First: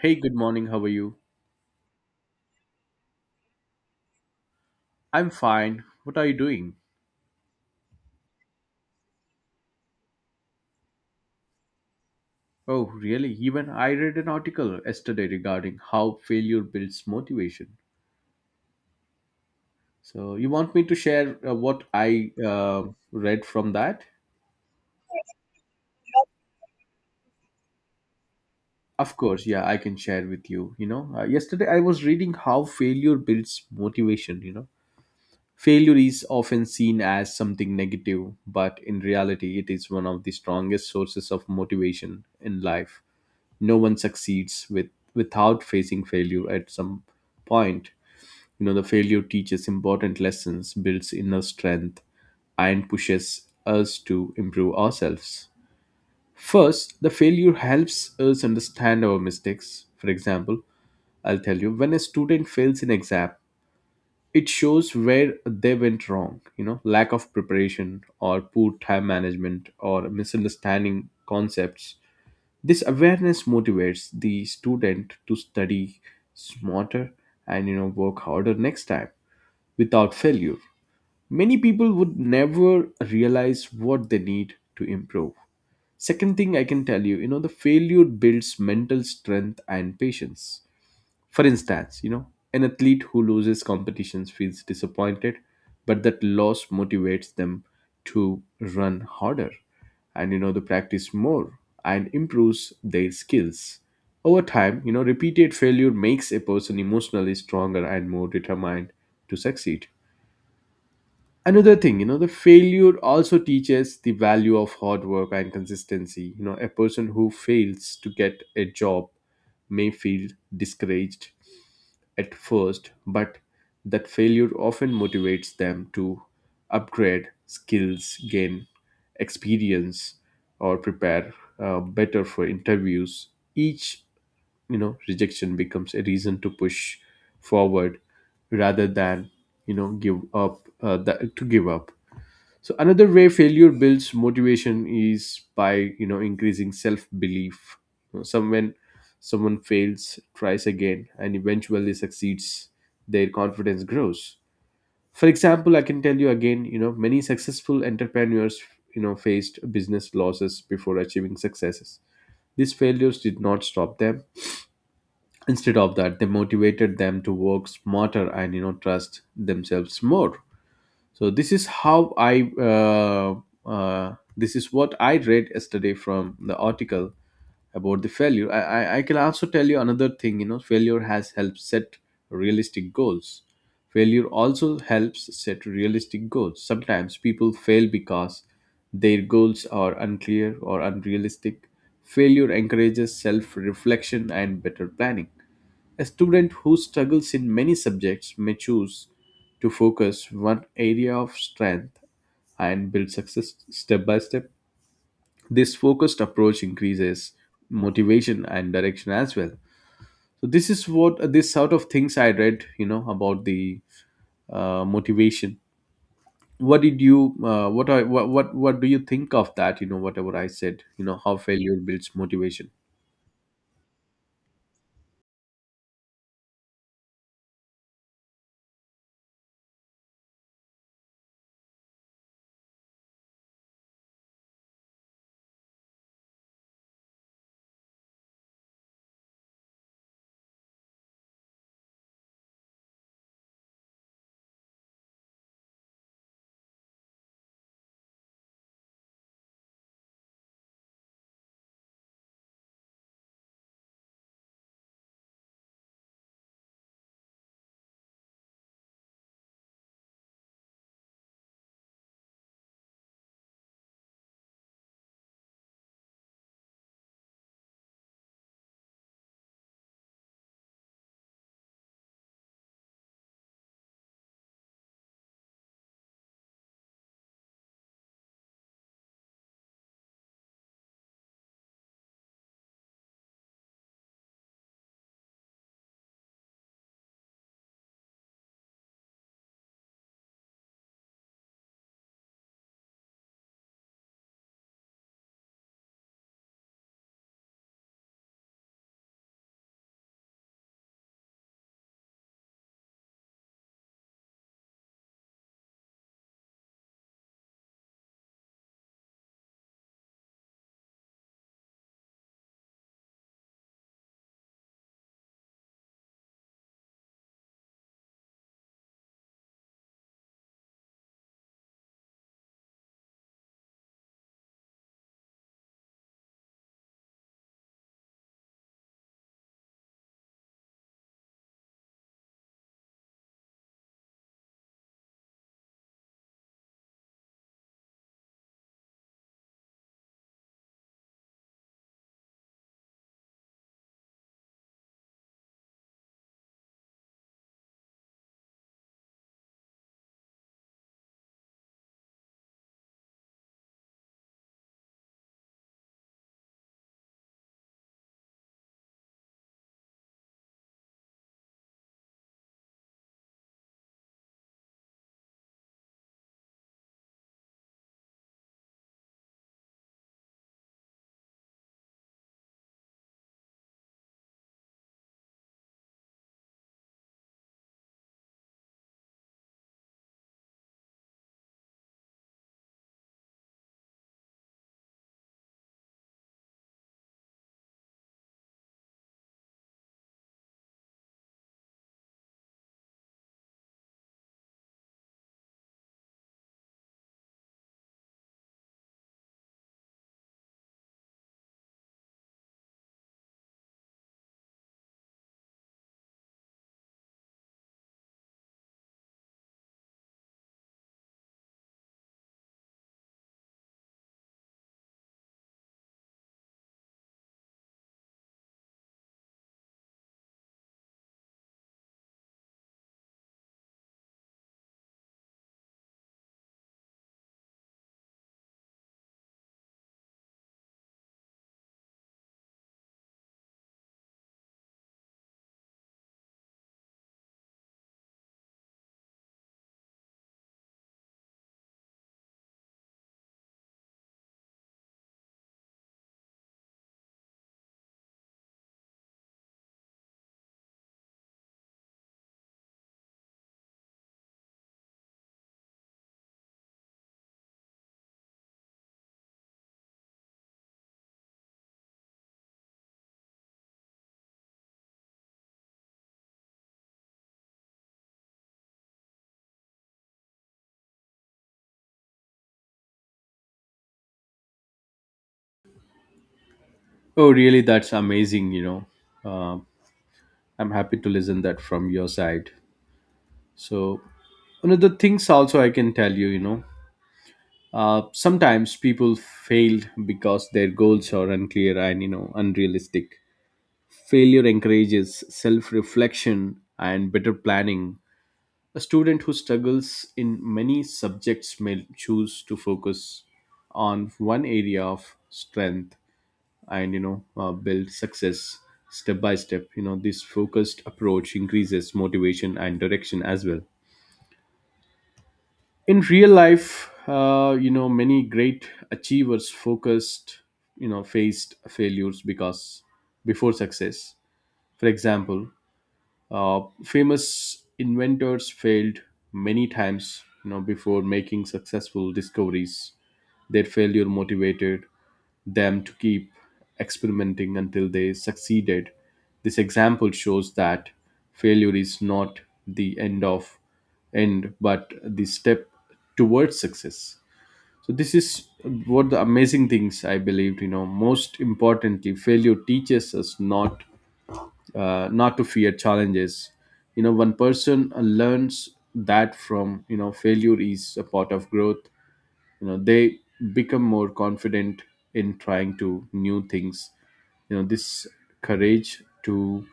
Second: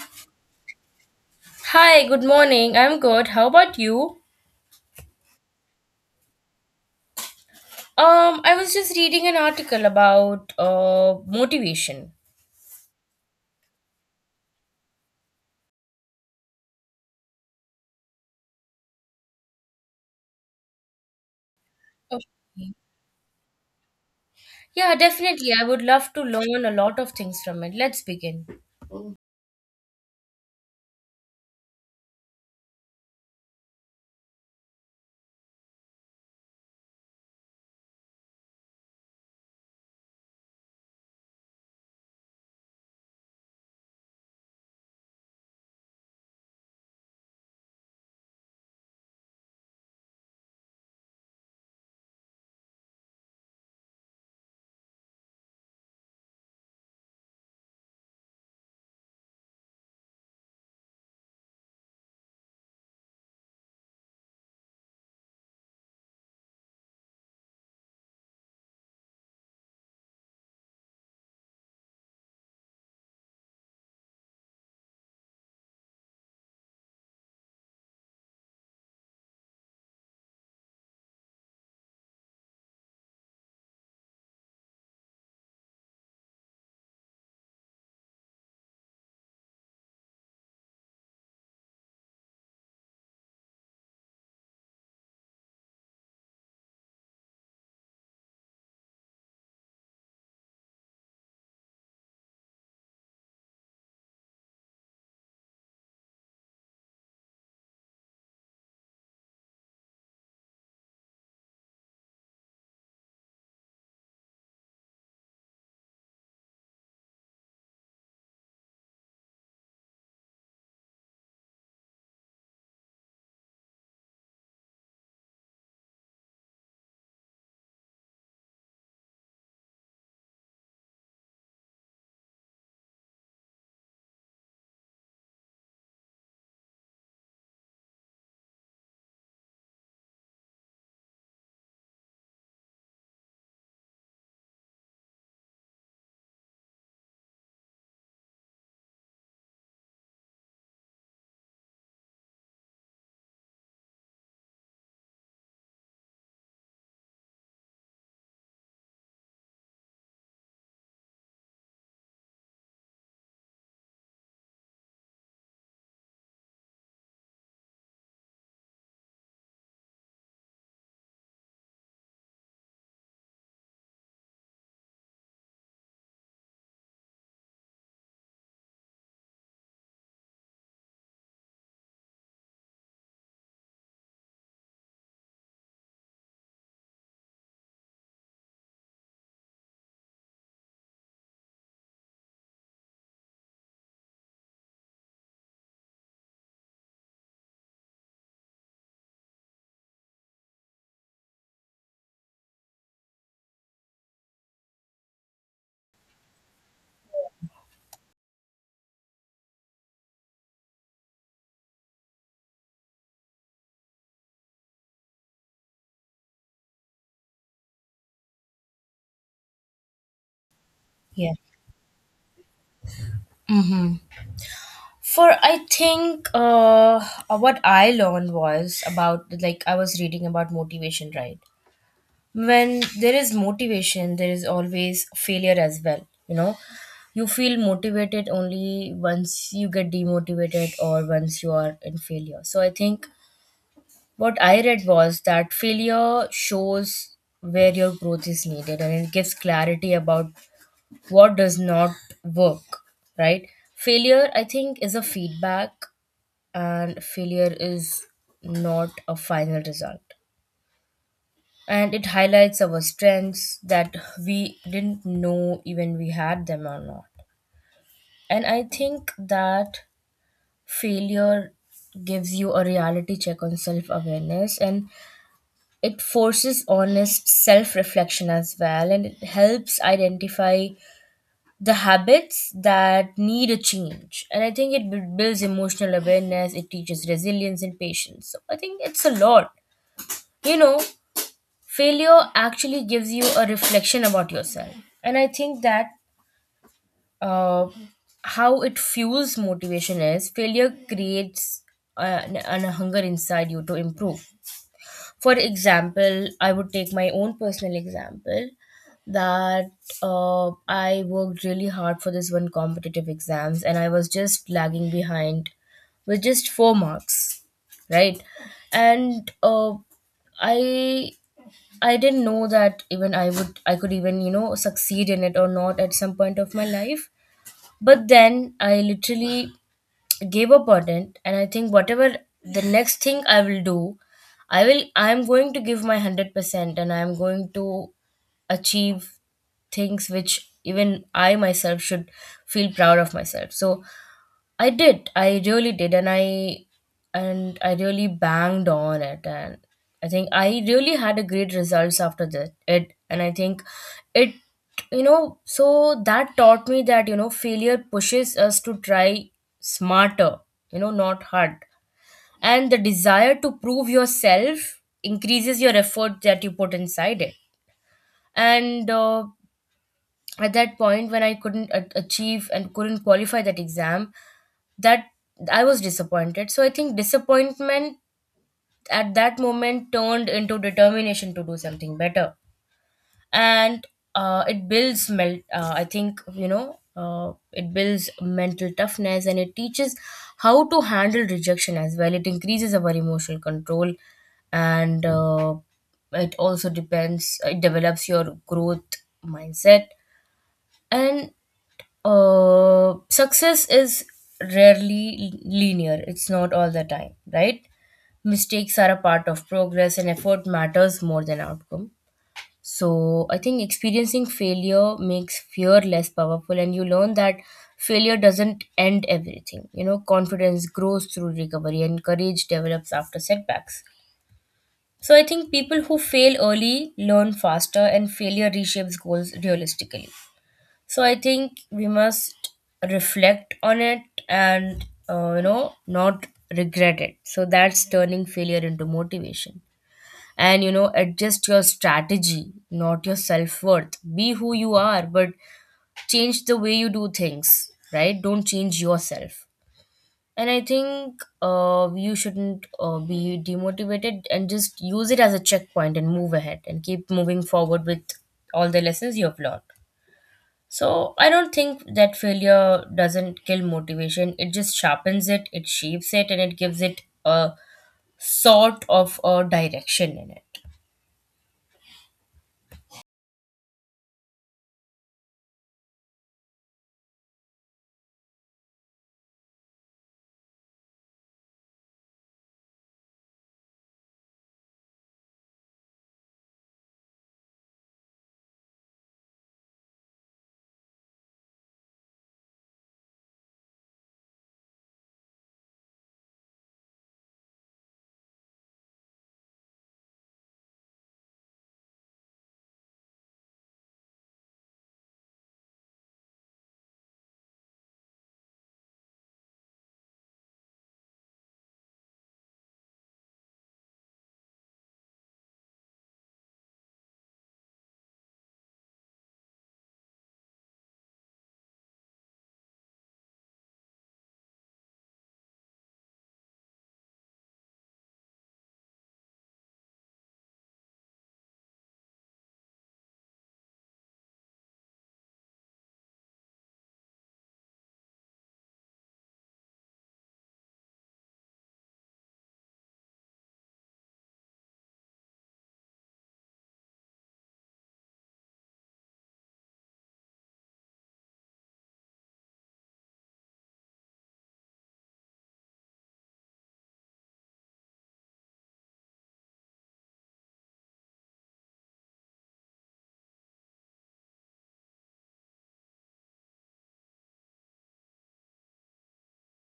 Hey, good morning. How are you? Hi, good morning. I'm good. How about you? I'm fine. What are you doing? I was just reading an article about motivation. Oh, really? Even I read an article yesterday regarding how failure builds motivation. So, you want me to share what Oh, I read from that? yeah, definitely. I would love to learn a lot of things from it. Let's begin. Of course, yeah, I can share with you. Yesterday I was reading how failure builds motivation. Failure is often seen as something negative, but in reality, it is one of the strongest sources of motivation in life. No one succeeds without facing failure at some point. The failure teaches important lessons, builds inner strength, and pushes us to improve ourselves. First, the failure helps us understand our mistakes. For example, I'll tell you, when a student fails in exam, it shows where they went wrong, lack of preparation or poor time management or misunderstanding concepts. This awareness motivates the student to study smarter and work harder next time without failure. Many people would never realize what they need to improve. Second thing I can tell you, the failure builds mental strength and patience. For instance, an athlete who loses competitions feels disappointed, but that loss motivates them to run harder and the practice more and improves their skills. Over time, repeated failure makes a person emotionally stronger and more determined to succeed. Another thing, the failure also teaches the value of hard work and consistency. A person who fails to get a job may feel discouraged at first, but that failure often motivates them to upgrade skills, gain experience, or prepare better for interviews. Each rejection becomes a reason to push forward rather than give up to give up. So another way failure builds motivation is by increasing self belief. Some when someone fails, tries again, and eventually succeeds, their confidence grows. For example, I can tell you again, many successful entrepreneurs faced business losses before achieving successes. These failures did not stop them. Instead of that, they motivated them to work smarter and trust themselves more. So this is how I uh, uh, this is what I read yesterday from the article about the failure. I can also tell you another thing. Failure has helped set realistic goals. Failure also helps set realistic goals. Sometimes people fail because their goals are unclear or unrealistic. Failure encourages self reflection and better planning. A student who struggles in many subjects may choose to focus one area of strength and build success step by step. This focused approach increases motivation and direction as well. So this is what this sort of things I read, about the motivation. What did you? What I what do you think of that? Whatever I said. You know, Yeah. how failure builds motivation. Hmm. For I think what I learned was about like I was reading about motivation, right? When there is motivation there is always failure as well. You know, you feel motivated only once you get demotivated or once you are in failure. So I think what I read was that failure shows where your growth is needed, and it gives clarity about what does not work, right? Failure, I think, is a feedback, and failure is not a final result, and it highlights our strengths that we didn't know even we had them or not. And I think that failure gives you a reality check on self awareness, and it forces honest self reflection as well, and it helps identify the habits that need a change. And I think it builds emotional awareness, it teaches resilience and patience. So I think it's a lot, you know, failure actually gives you a reflection about yourself. And I think that uh, how it fuels motivation is failure creates an hunger inside you to improve. For example, I would take my own personal example, that I worked really hard for this one competitive exams, and I was just lagging behind with just four marks, right? And i I didn't know that even I would I could even, you know, succeed in it or not at some point of my life. But then I literally gave up on it, and I think whatever the next thing I will do, I am going to give my 100%, and I am going to achieve things which even I myself should feel proud of myself. So I did. I really did, and I really banged on it, and I think I really had a great results after that. It and I think it, you know, so that taught me that you know failure pushes us to try smarter, you know, not hard, and the desire to prove yourself increases your effort that you put inside it, and. At that point when I couldn't achieve and couldn't qualify that exam, that I was disappointed. So I think disappointment at that moment turned into determination to do something better, and it builds mel. I think, you know, it builds mental toughness, and it teaches how to handle rejection as well. It increases our emotional control, and it develops your growth mindset. And success is rarely linear. It's not all the time, right? Mistakes are a part of progress, and effort matters more than outcome. So I think experiencing failure makes fear less powerful, and you learn that failure doesn't end everything. You know, confidence grows through recovery, and courage develops after setbacks. So I think people who fail early learn faster, and failure reshapes goals realistically. So I think we must reflect on it, and you know, not regret it. So that's turning failure into motivation. And, you know, adjust your strategy, not your self-worth. Be who you are, but change the way you do things, right? Don't change yourself. And I think you shouldn't be demotivated, and just use it as a checkpoint and move ahead and keep moving forward with all the lessons you have learned. So I don't think that failure doesn't kill motivation. It just sharpens it, it shapes it, and it gives it a sort of a direction in it. Oh, really? That's amazing. Um I'm happy to listen that from your side. So, another things also I can tell you, sometimes people failed because their goals are unclear and unrealistic. Failure encourages self-reflection and better planning. A student who struggles in many subjects may choose to focus on one area of strength and build success step by step. This focused approach increases motivation and direction as well in real life. Many great achievers focused faced failures because before success. For example, famous inventors failed many times, before making successful discoveries. Their failure motivated them to keep experimenting until they succeeded. This example shows that failure is not the end of end but the step towards success. So this is what the amazing things I believed. Most importantly, failure teaches us not to fear challenges. One person learns that from failure is a part of growth. They become more confident in trying to new things. This courage to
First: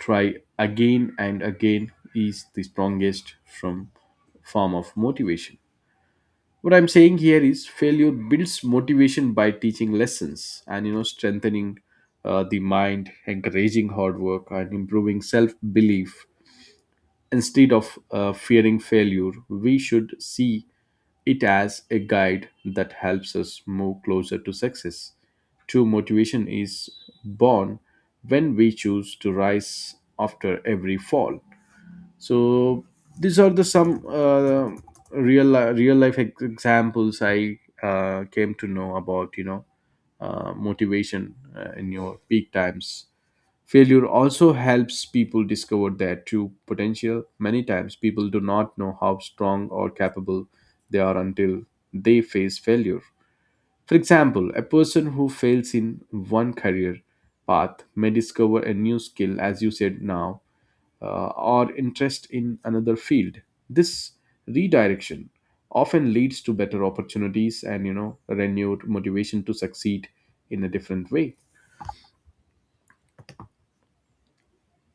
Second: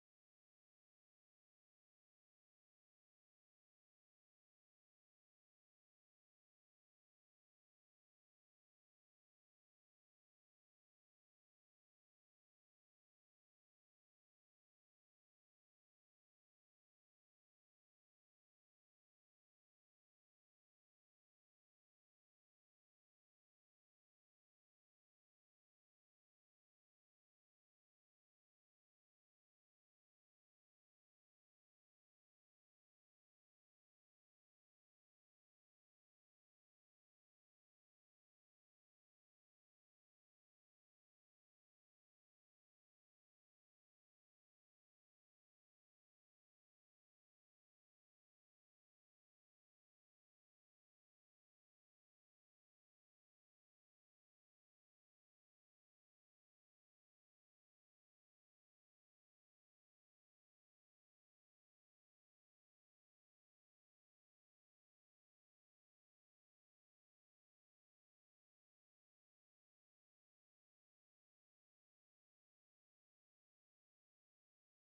try again and again is the strongest from form of motivation. What I'm saying here is failure builds motivation by teaching lessons and strengthening the mind, encouraging hard work, and improving self belief. Instead of fearing failure, we should see it as a guide that helps us move closer to success. True motivation is born when we choose to rise after every fall. So these are the some real life examples I came to know about, motivation in your peak times. Failure also helps people discover their true potential. Many times people do not know how strong or capable they are until they face failure. For example, a person who fails in one career path may discover a new skill, as you said now, or interest in another field. This redirection often leads to better opportunities and renewed motivation to succeed in a different way.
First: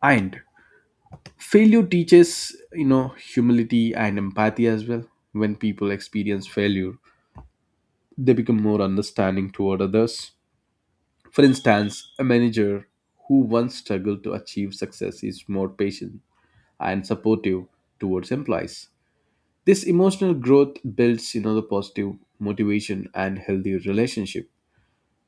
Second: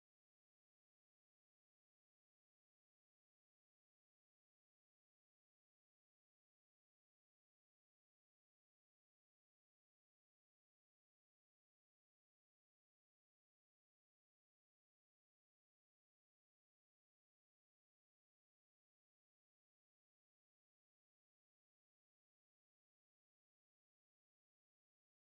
And failure teaches humility and empathy as well. When people experience failure, they become more understanding toward others. For instance, a manager who once struggled to achieve success is more patient and supportive towards employees. This emotional growth builds, the positive motivation and healthy relationship.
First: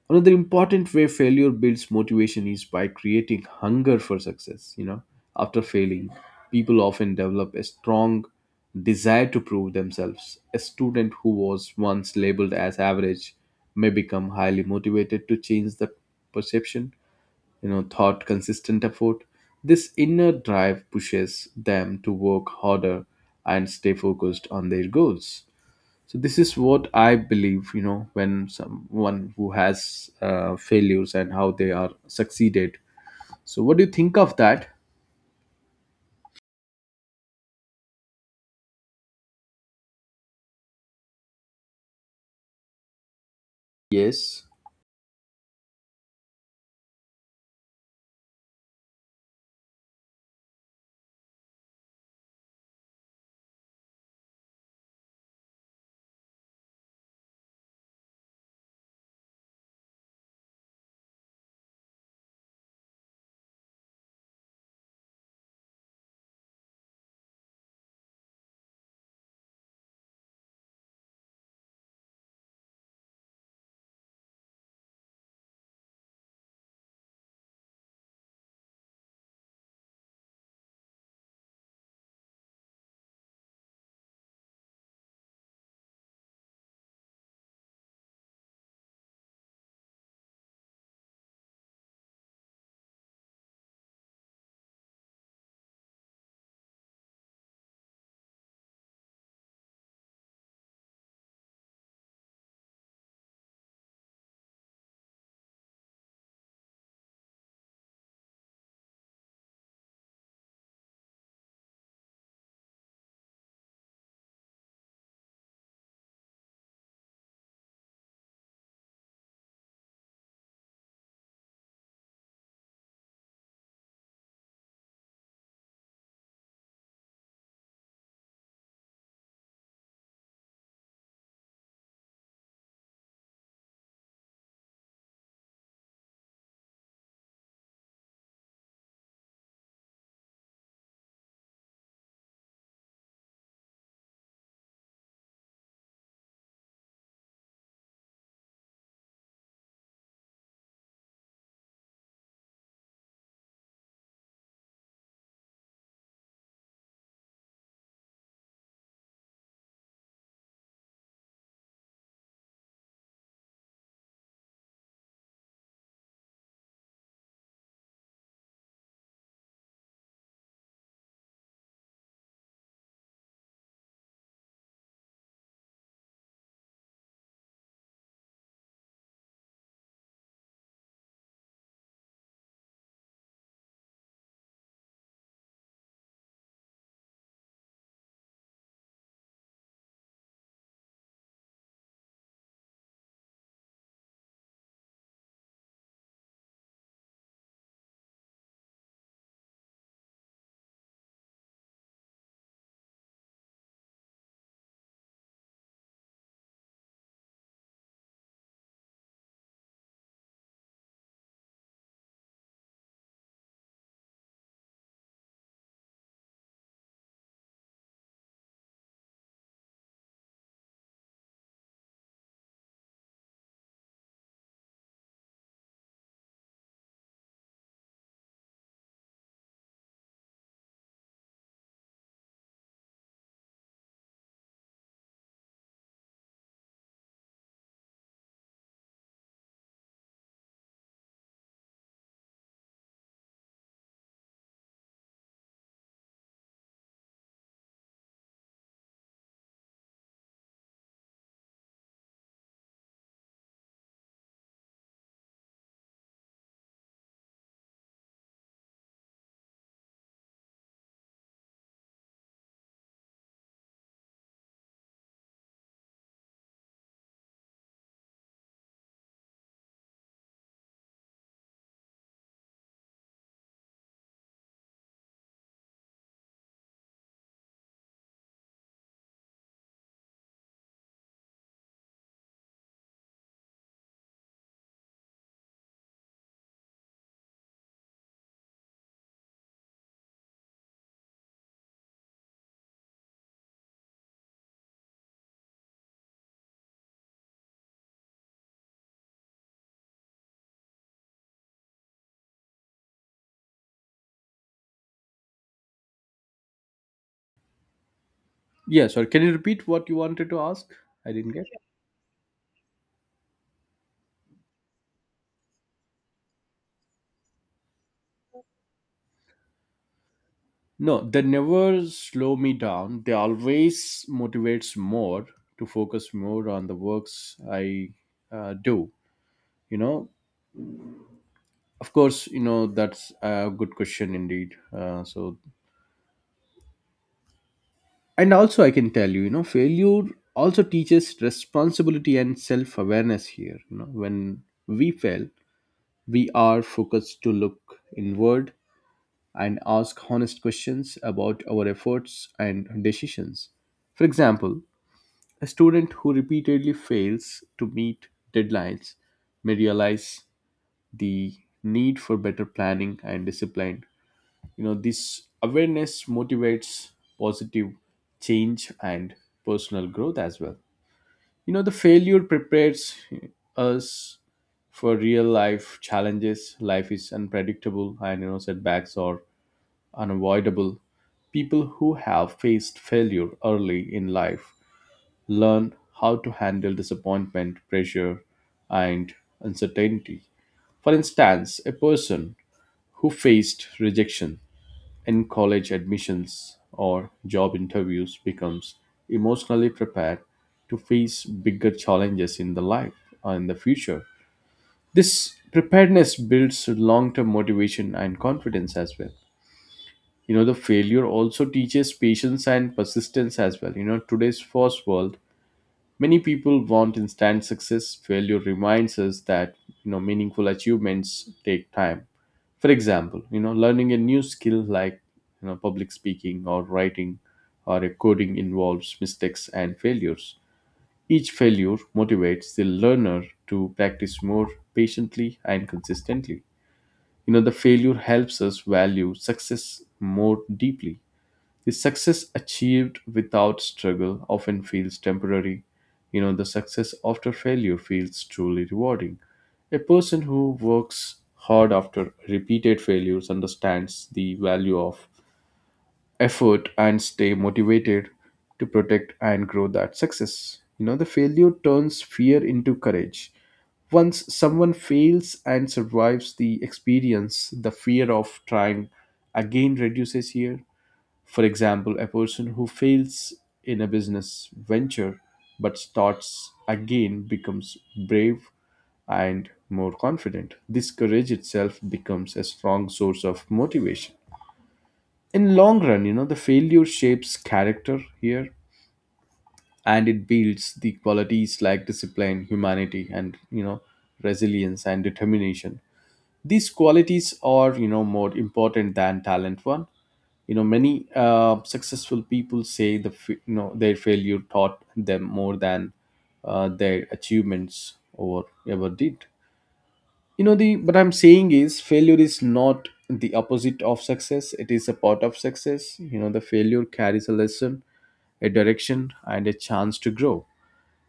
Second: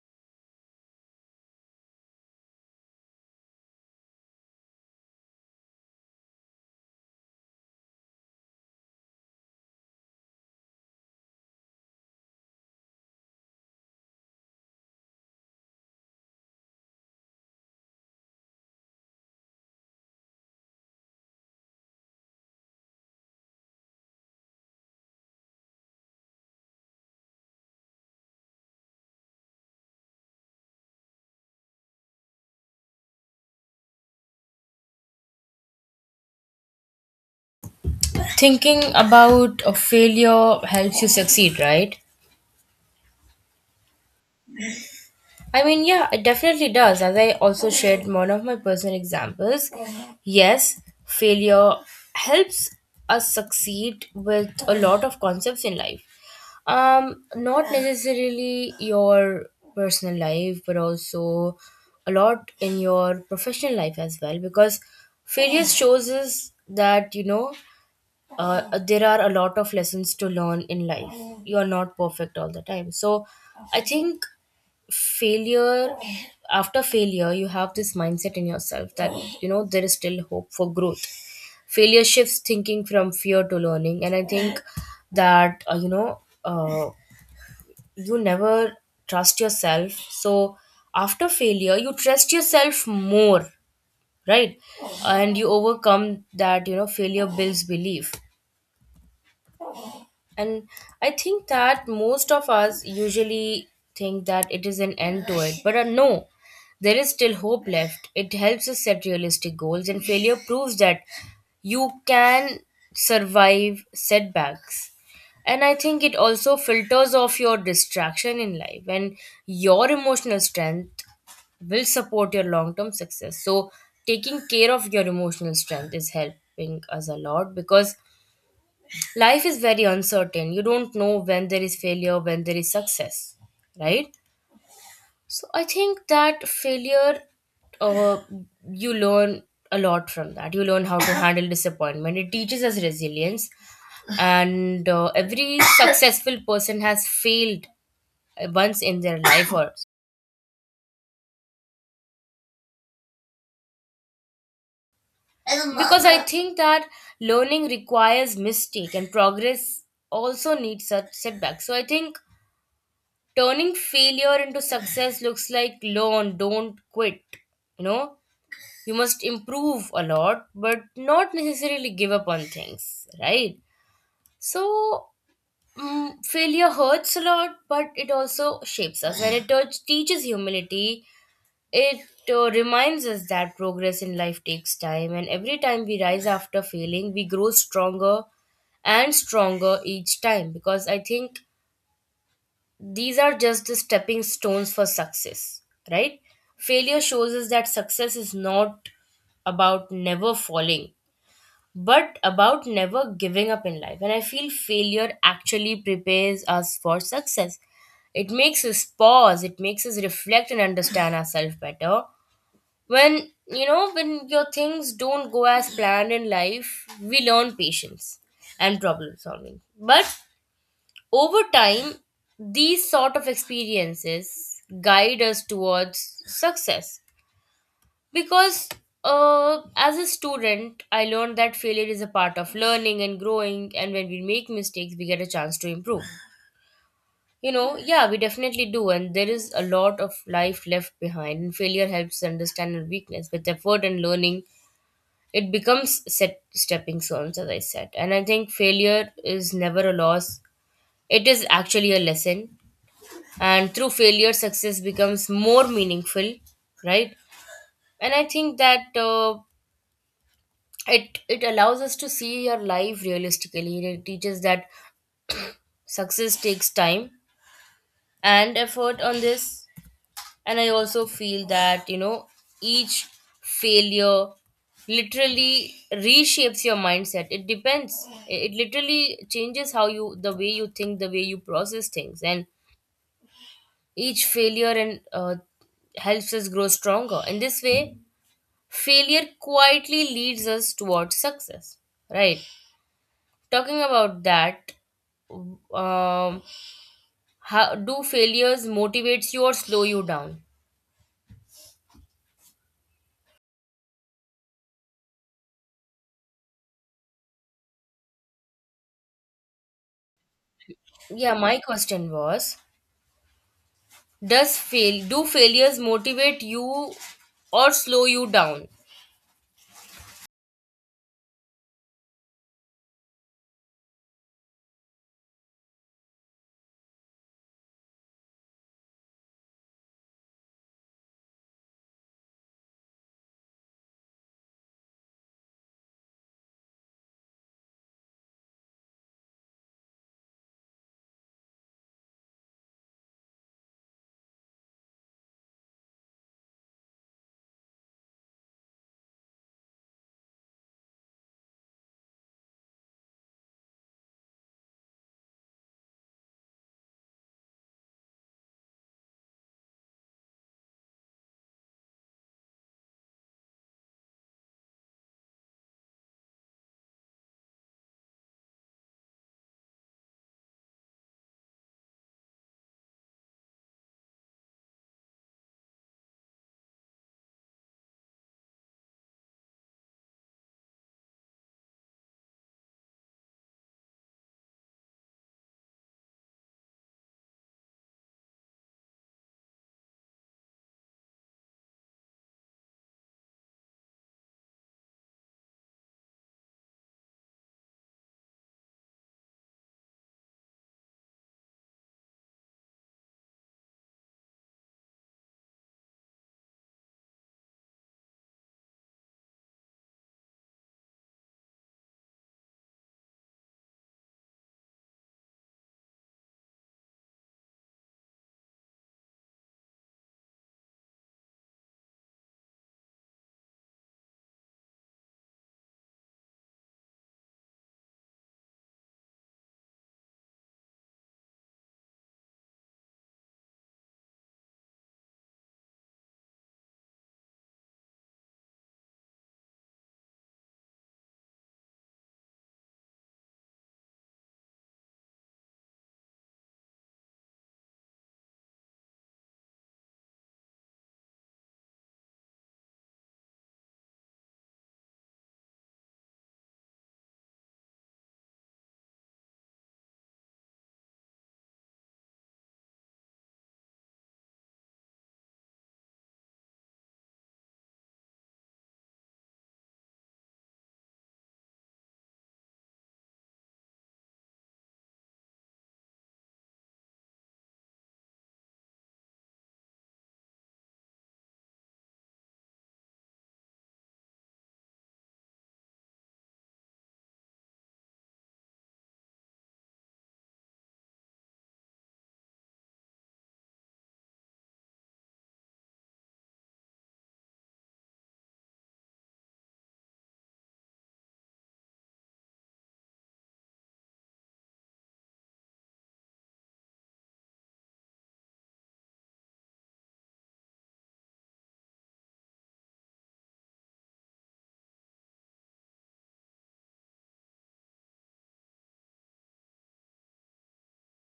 Another important way failure builds motivation is by creating hunger for success. After failing, people often develop a strong desire to prove themselves. A student who was once labeled as average may become highly motivated to change that perception thought consistent effort. This inner drive pushes them to work harder and stay focused on their goals. So this is what I believe, when someone who has failures and how they are succeeded. So what do you think of that? Thinking about a failure helps you succeed, right? Yes. I mean, yeah, it definitely does. As I also shared one of my personal examples, yes, failure helps us succeed with a lot of concepts in life. Not necessarily your personal life, but also a lot in your professional life as well, because failure shows us that, you know, there are a lot of lessons to learn in life. You are not perfect all the time. So I think failure after failure you have this mindset in yourself that you know there is still hope for growth. Failure shifts thinking from fear to learning. And I think that uh, you never trust yourself, so after failure you trust yourself more, right? And you overcome that. You know, failure builds belief. And I think that most of us usually think that it is an end to it, but no, there is still hope left. It helps us set realistic goals, and failure proves that you can survive setbacks. And I think it also filters off your distraction in life, and your emotional strength will support your long term success. So taking care of your emotional strength is helping us a lot, because life is very uncertain. You don't know when there is failure, when there is success, right? So I think that failure, uh, you learn a lot from that. You learn how to handle disappointment. It teaches us resilience, and every successful person has failed, once in their life, or because I think that learning requires mistake, and progress also needs such setbacks. So I think turning failure into success looks like learn, don't quit. You know, you must improve a lot, but not necessarily give up on things, right? So, failure hurts a lot, but it also shapes us. When it teaches humility, it reminds us that progress in life takes time, and every time we rise after failing we grow stronger and stronger each time. Because I think these are just the stepping stones for success, right? Failure shows us that success is not about never falling, but about never giving up in life. And I feel failure actually prepares us for success. It makes us pause, it makes us reflect and understand ourselves better. When your things don't go as planned in life, we learn patience and problem solving. But over time, these sort of experiences guide us towards success, because as a student, I learned that failure is a part of learning and growing, and when we make mistakes, we get a chance to improve. You know, yeah, we definitely do, and there is a lot of life left behind, and failure helps us understand our weakness. With effort and learning, it becomes set stepping stones, as I said. And I think failure is never a loss, it is actually a lesson, and through failure success becomes more meaningful, right? And I think that it it allows us to see your life realistically. It teaches that success takes time and effort on this. And I also feel that, you know, each failure literally reshapes your mindset. It literally changes how you the way you think, the way you process things. And each failure, and helps us grow stronger. In this way failure quietly leads us towards success, right? Talking about that, um, how do failures motivates you or slow you down? Yes, or can you repeat what you wanted to ask? I didn't Yeah, get. my question was, does fail do failures motivate you or slow you down? No, they never slow me down, they always motivates more to focus more on the works. I uh, do you know? Of course, that's a good question indeed. So, and also, I can tell you, failure also teaches responsibility and self awareness here. When we fail, we are focused to look inward and ask honest questions about our efforts and decisions. For example, a student who repeatedly fails to meet deadlines may realize the need for better planning and discipline. This awareness motivates positive change and personal growth as well. The failure prepares us for real life challenges. Life is unpredictable and setbacks are unavoidable. People who have faced failure early in life learn how to handle disappointment, pressure, and uncertainty. For instance, a person who faced rejection in college admissions or job interviews becomes emotionally prepared to face bigger challenges in the life or in the future. This preparedness builds long-term motivation and confidence as well. The failure also teaches patience and persistence as well. Today's first world. Many people want instant success. Failure reminds us that meaningful achievements take time. For example, learning a new skill like public speaking or writing or a coding involves mistakes and failures. Each failure motivates the learner to practice more patiently and consistently. The failure helps us value success more deeply. The success achieved without struggle often feels temporary. The success after failure feels truly rewarding. A person who works hard after repeated failures understands the value of effort and stay motivated to protect and grow that success. The failure turns fear into courage. Once someone fails and survives the experience, the fear of trying again reduces here. For example, a person who fails in a business venture but starts again becomes brave and more confident. This courage itself becomes a strong source of motivation. In long run, the failure shapes character here and it builds the qualities like discipline, humanity, and, resilience and determination. These qualities are, more important than talent one. Many successful people say their failure taught them more than their achievements or ever did. You know the What I'm saying is, failure is not the opposite of success. It is a part of success. The failure carries a lesson, a direction and a chance to grow.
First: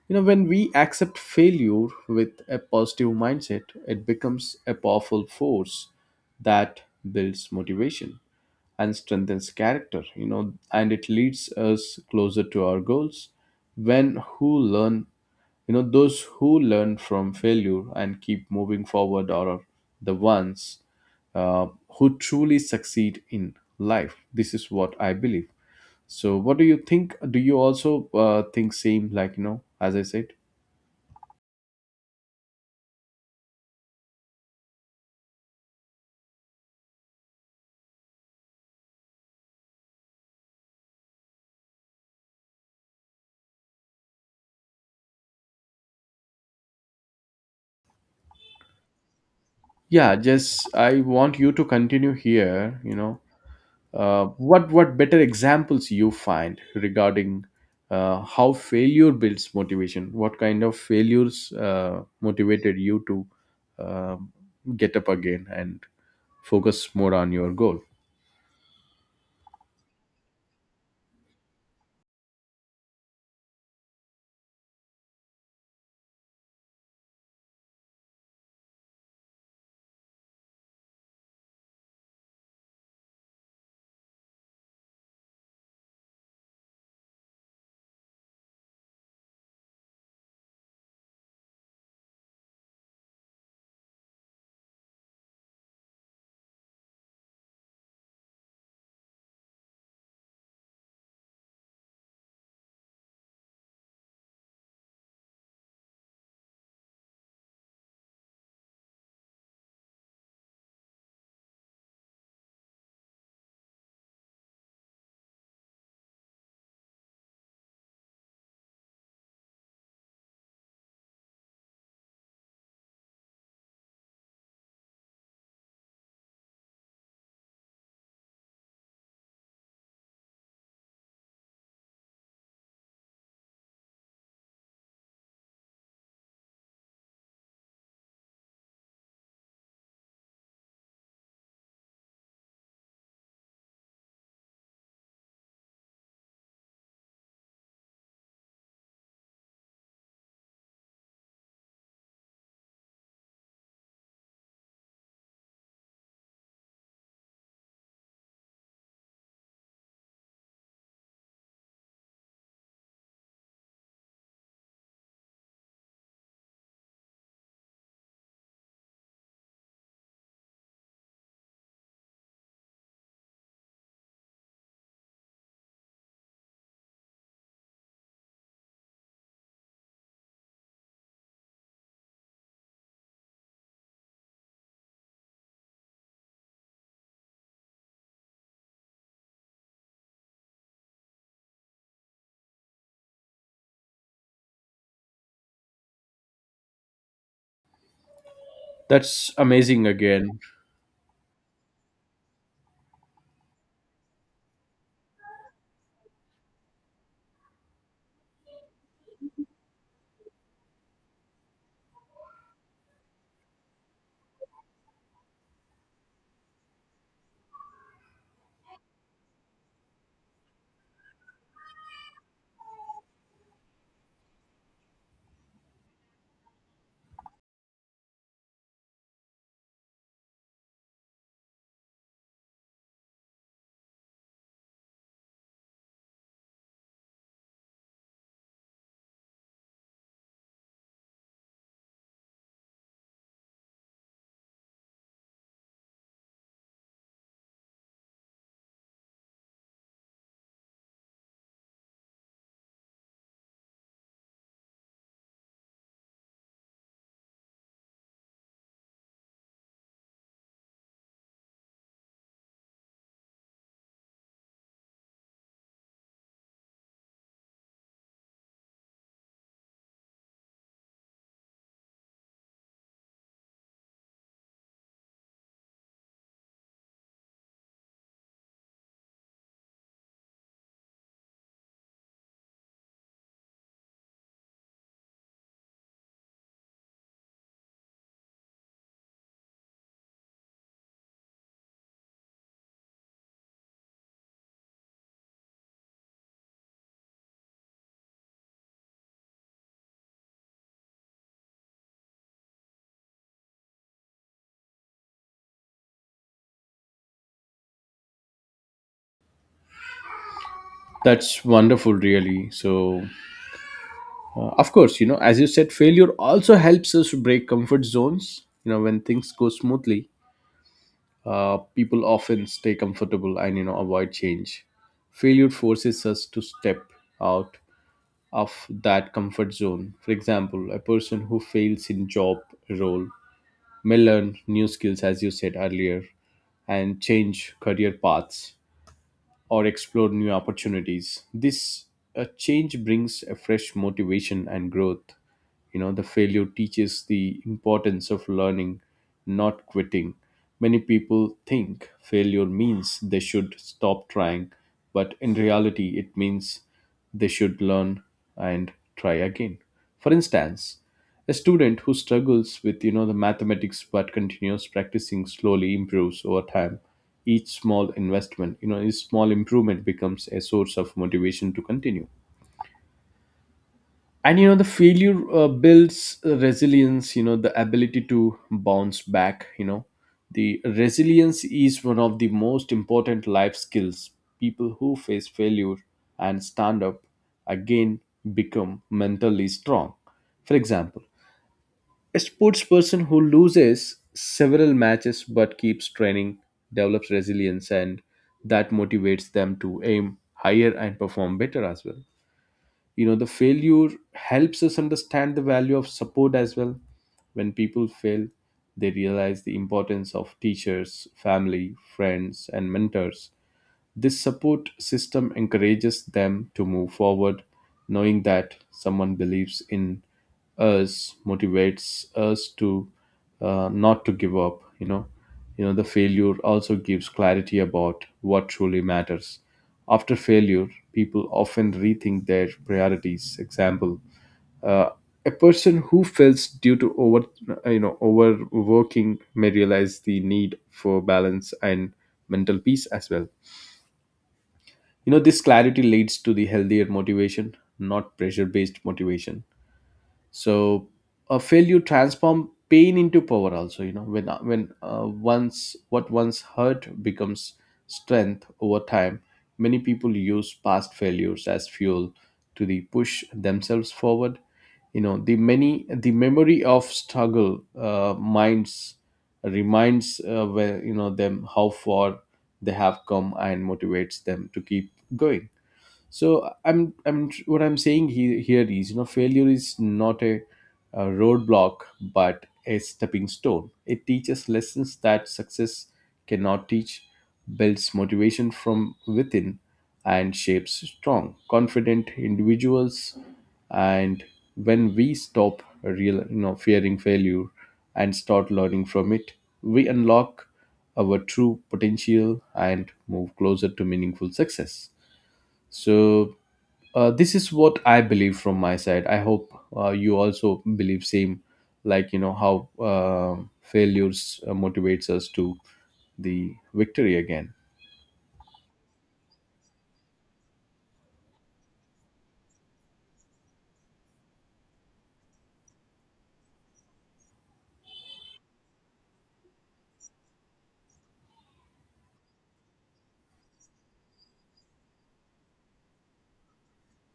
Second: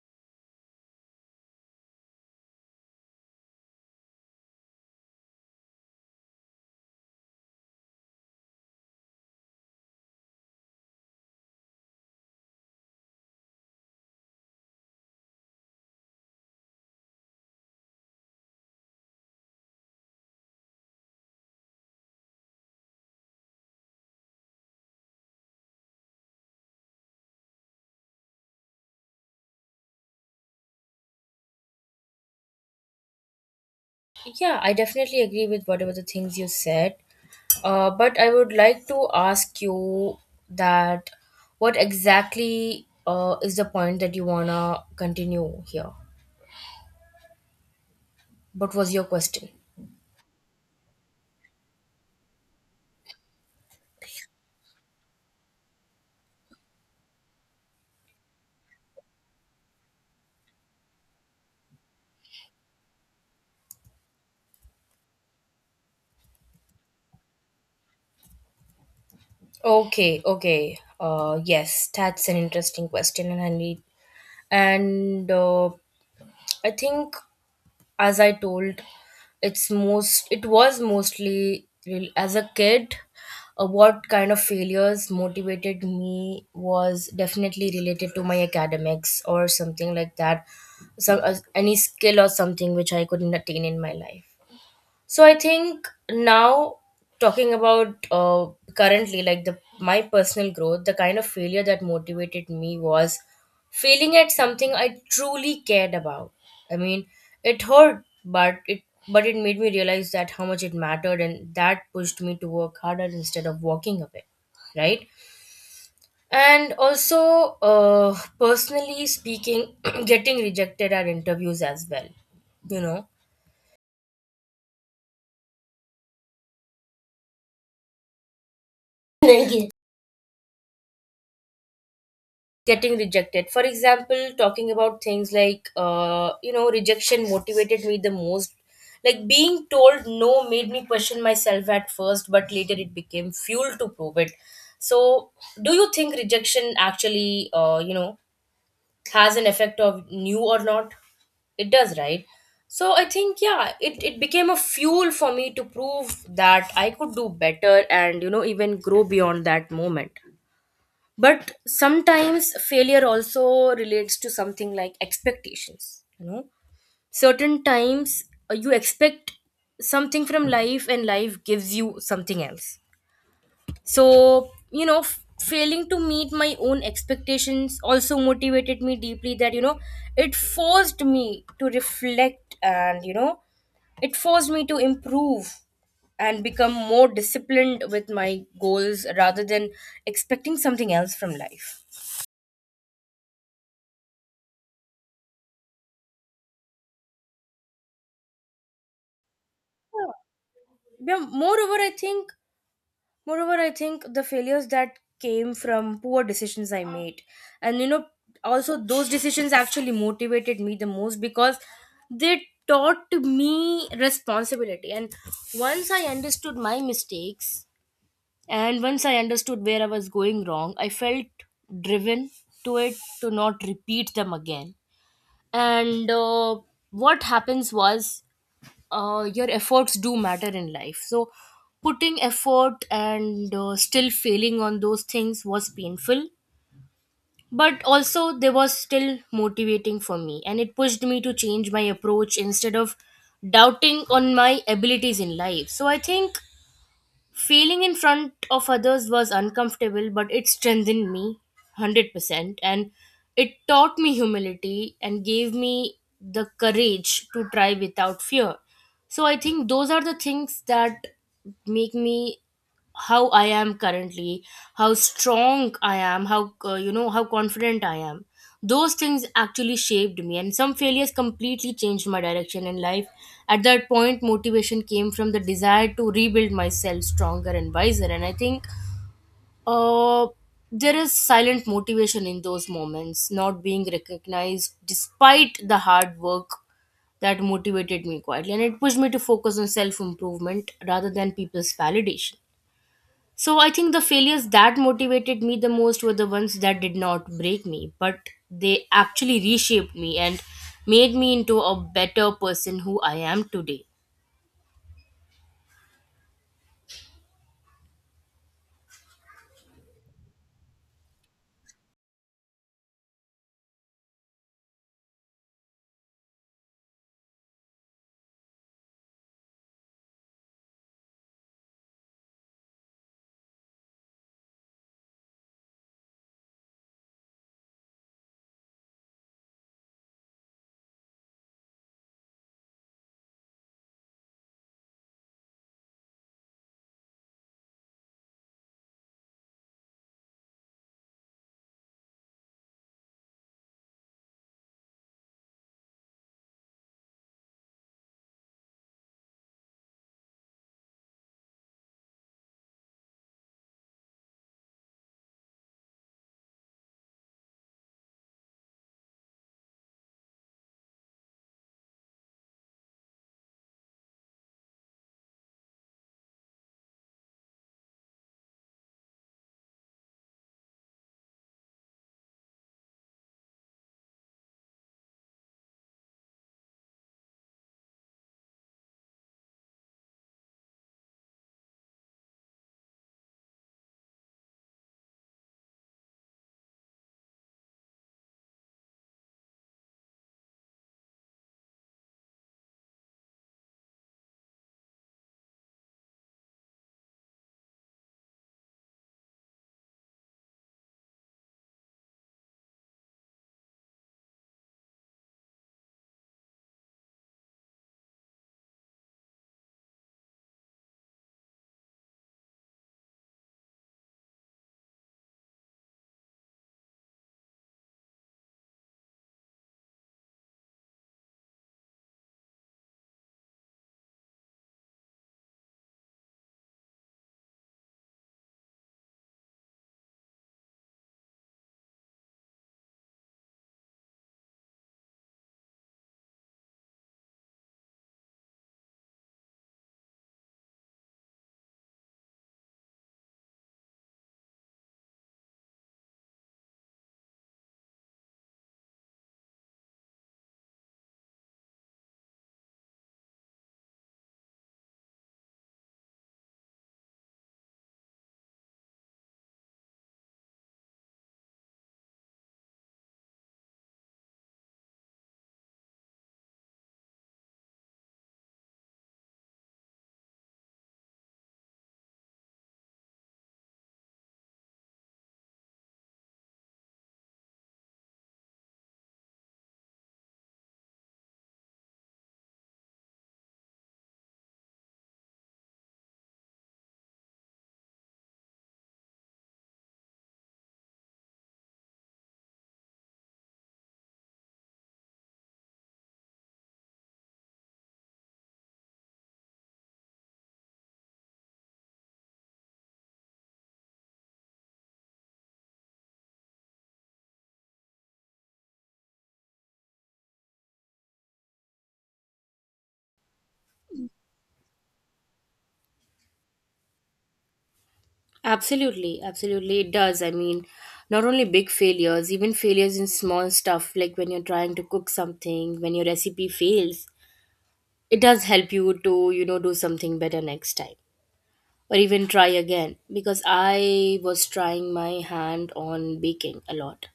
When we accept failure with a positive mindset, it becomes a powerful force that builds motivation and strengthens character. And it leads us closer to our goals. When who learn Those who learn from failure and keep moving forward are the ones, uh, who truly succeed in life. This is what I believe. So what do you think? Do you also think same, like, as I said? Yeah, I definitely agree with whatever the things you said, but I would like to ask you that what exactly is the point that you wanna continue here. What was your question? Yeah, just I want you to continue here. What better examples you find regarding how failure builds motivation? What kind of failures motivated you to uh, get up again and focus more on your goal? Okay, okay. Yes, that's an interesting question, and I need and I think, as I told, it was mostly as a kid. What kind of failures motivated me was definitely related to my academics or something like that, some any skill or something which I couldn't attain in my life. So I think now, talking about currently, like the my personal growth, the kind of failure that motivated me was failing at something I truly cared about. I mean, it hurt, but it made me realize that how much it mattered, and that pushed me to work harder instead of walking away, right? And also, personally speaking, getting rejected at interviews as well, you know getting rejected, for example, talking about things like rejection motivated me the most. Like being told no made me question myself at first, but later it became fuel to prove it. So do you think rejection actually, has an effect of new or not? It does, right? So I think, yeah, it became a fuel for me to prove that I could do better, and you know, even grow beyond that moment. But sometimes failure also relates to something like expectations, you know. Certain times, you expect something from life and life gives you something else. So failing to meet my own expectations also motivated me deeply. That you know It forced me to reflect, and you know, it forced me to improve and become more disciplined with my goals rather than expecting something else from life. That's amazing again. Yeah, moreover, I think the failures that came from poor decisions I made, and you know, also those decisions actually motivated me the most, because they taught me responsibility. And once I understood my mistakes, and once I understood where I was going wrong, I felt driven to not repeat them again. And what happens was, your efforts do matter in life. So putting effort and still failing on those things was painful, but also they was still motivating for me, and it pushed me to change my approach instead of doubting on my abilities in life. So I think, failing in front of others was uncomfortable, but it strengthened me 100%. And it taught me humility and gave me the courage to try without fear. So I think those are the things that make me how I am currently, how strong I am, how, how confident I am. Those things actually shaped me, and some failures completely changed my direction in life. At that point, motivation came from the desire to rebuild myself stronger and wiser. And I think, uh, there is silent motivation in those moments, not being recognized despite the hard work. That motivated me quietly, and it pushed me to focus on self improvement rather than people's validation. So I think the failures that motivated me the most were the ones that did not break me, but they actually reshaped me and made me into a better person who I am today. That's wonderful, really. So, of course, as you said, failure also helps us break comfort zones. You know, when things go smoothly, people often stay comfortable and, avoid change. Failure forces us to step out of that comfort zone. For example, a person who fails in job role may learn new skills, as you said earlier, and change career paths or explore new opportunities. This change brings a fresh motivation and growth. You know, the failure teaches the importance of learning, not quitting. Many people think failure means they should stop trying, but in reality, it means they should learn and try again. For instance, a student who struggles with the mathematics but continues practicing slowly improves over time. Each small investment, each small improvement becomes a source of motivation to continue. And the failure builds resilience. The ability to bounce back, the resilience, is one of the most important life skills. People who face failure and stand up again become mentally strong. For example, a sports person who loses several matches but keeps training develops resilience, and that motivates them to aim higher and perform better as well. The failure helps us understand the value of support as well. When people fail, they realize the importance of teachers, family, friends and mentors. This support system encourages them to move forward, knowing that someone believes in us, motivates us to not to give up. The failure also gives clarity about what truly matters. After failure, people often rethink their priorities. Example, uh, a person who fails due to over overworking may realize the need for balance and mental peace as well. This clarity leads to the healthier motivation, not pressure based motivation. So, a failure transform pain into power also. When once hurt becomes strength over time. Many people use past failures as fuel to the push themselves forward. The memory of struggle minds reminds where you know them how far they have come, and motivates them to keep going. So I'm what I'm saying here is, failure is not a roadblock, but a stepping stone. It teaches lessons that success cannot teach, builds motivation from within and shapes strong, confident individuals. And when we stop real fearing failure and start learning from it, we unlock our true potential and move closer to meaningful success. So, this is what I believe from my side. I hope you also believe same, like, how failures motivates us to the victory again. Absolutely, absolutely, it does. I mean, not only big failures, even failures in small stuff, like when you're trying to cook something, when your recipe fails, it does help you to, you know, do something better next time, or even try again. Because I was trying my hand on baking a lot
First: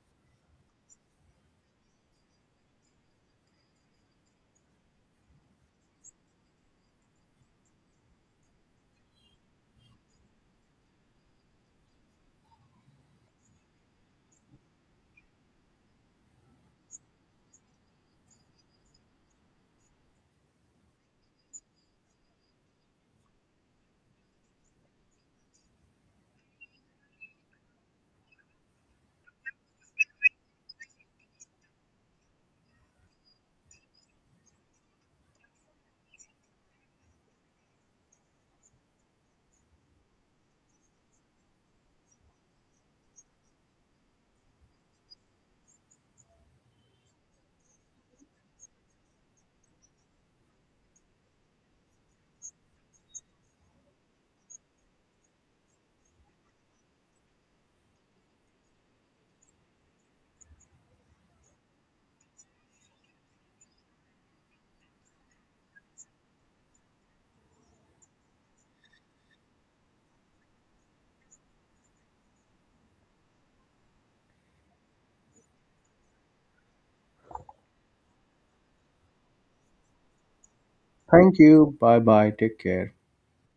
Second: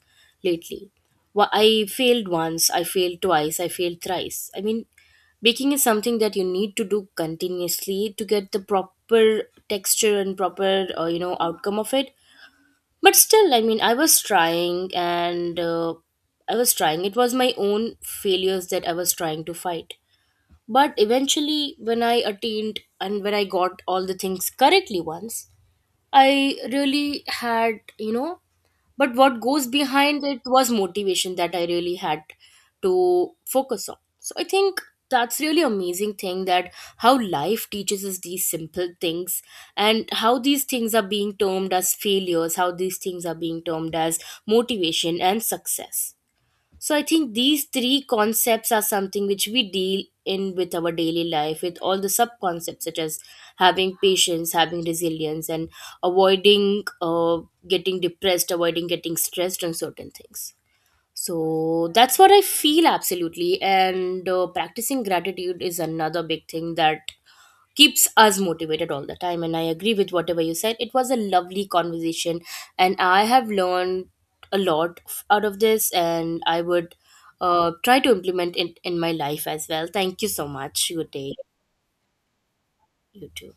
lately. I failed once, I failed twice, I failed thrice. I mean, baking is something that you need to do continuously to get the proper texture and proper, outcome of it. But still, I mean, I was trying, and I was trying. It was my own failures that I was trying to fight. But eventually, when I attained and when I got all the things correctly once, I really had, you know, but what goes behind it was motivation that I really had to focus on. So I think that's really amazing thing, that how life teaches us these simple things, and how these things are being termed as failures, how these things are being termed as motivation and success. So I think these three concepts are something which we deal in with our daily life, with all the sub concepts, such as having patience, having resilience, and avoiding, getting depressed, avoiding getting stressed on certain things. So that's what I feel, absolutely. And practicing gratitude is another big thing that keeps us motivated all the time. And I agree with whatever you said. It was a lovely conversation, and I have learned a lot out of this, and I would, try to implement it in my life as well. Thank you so much. Good day. Thank you. Bye bye. Take care. You too.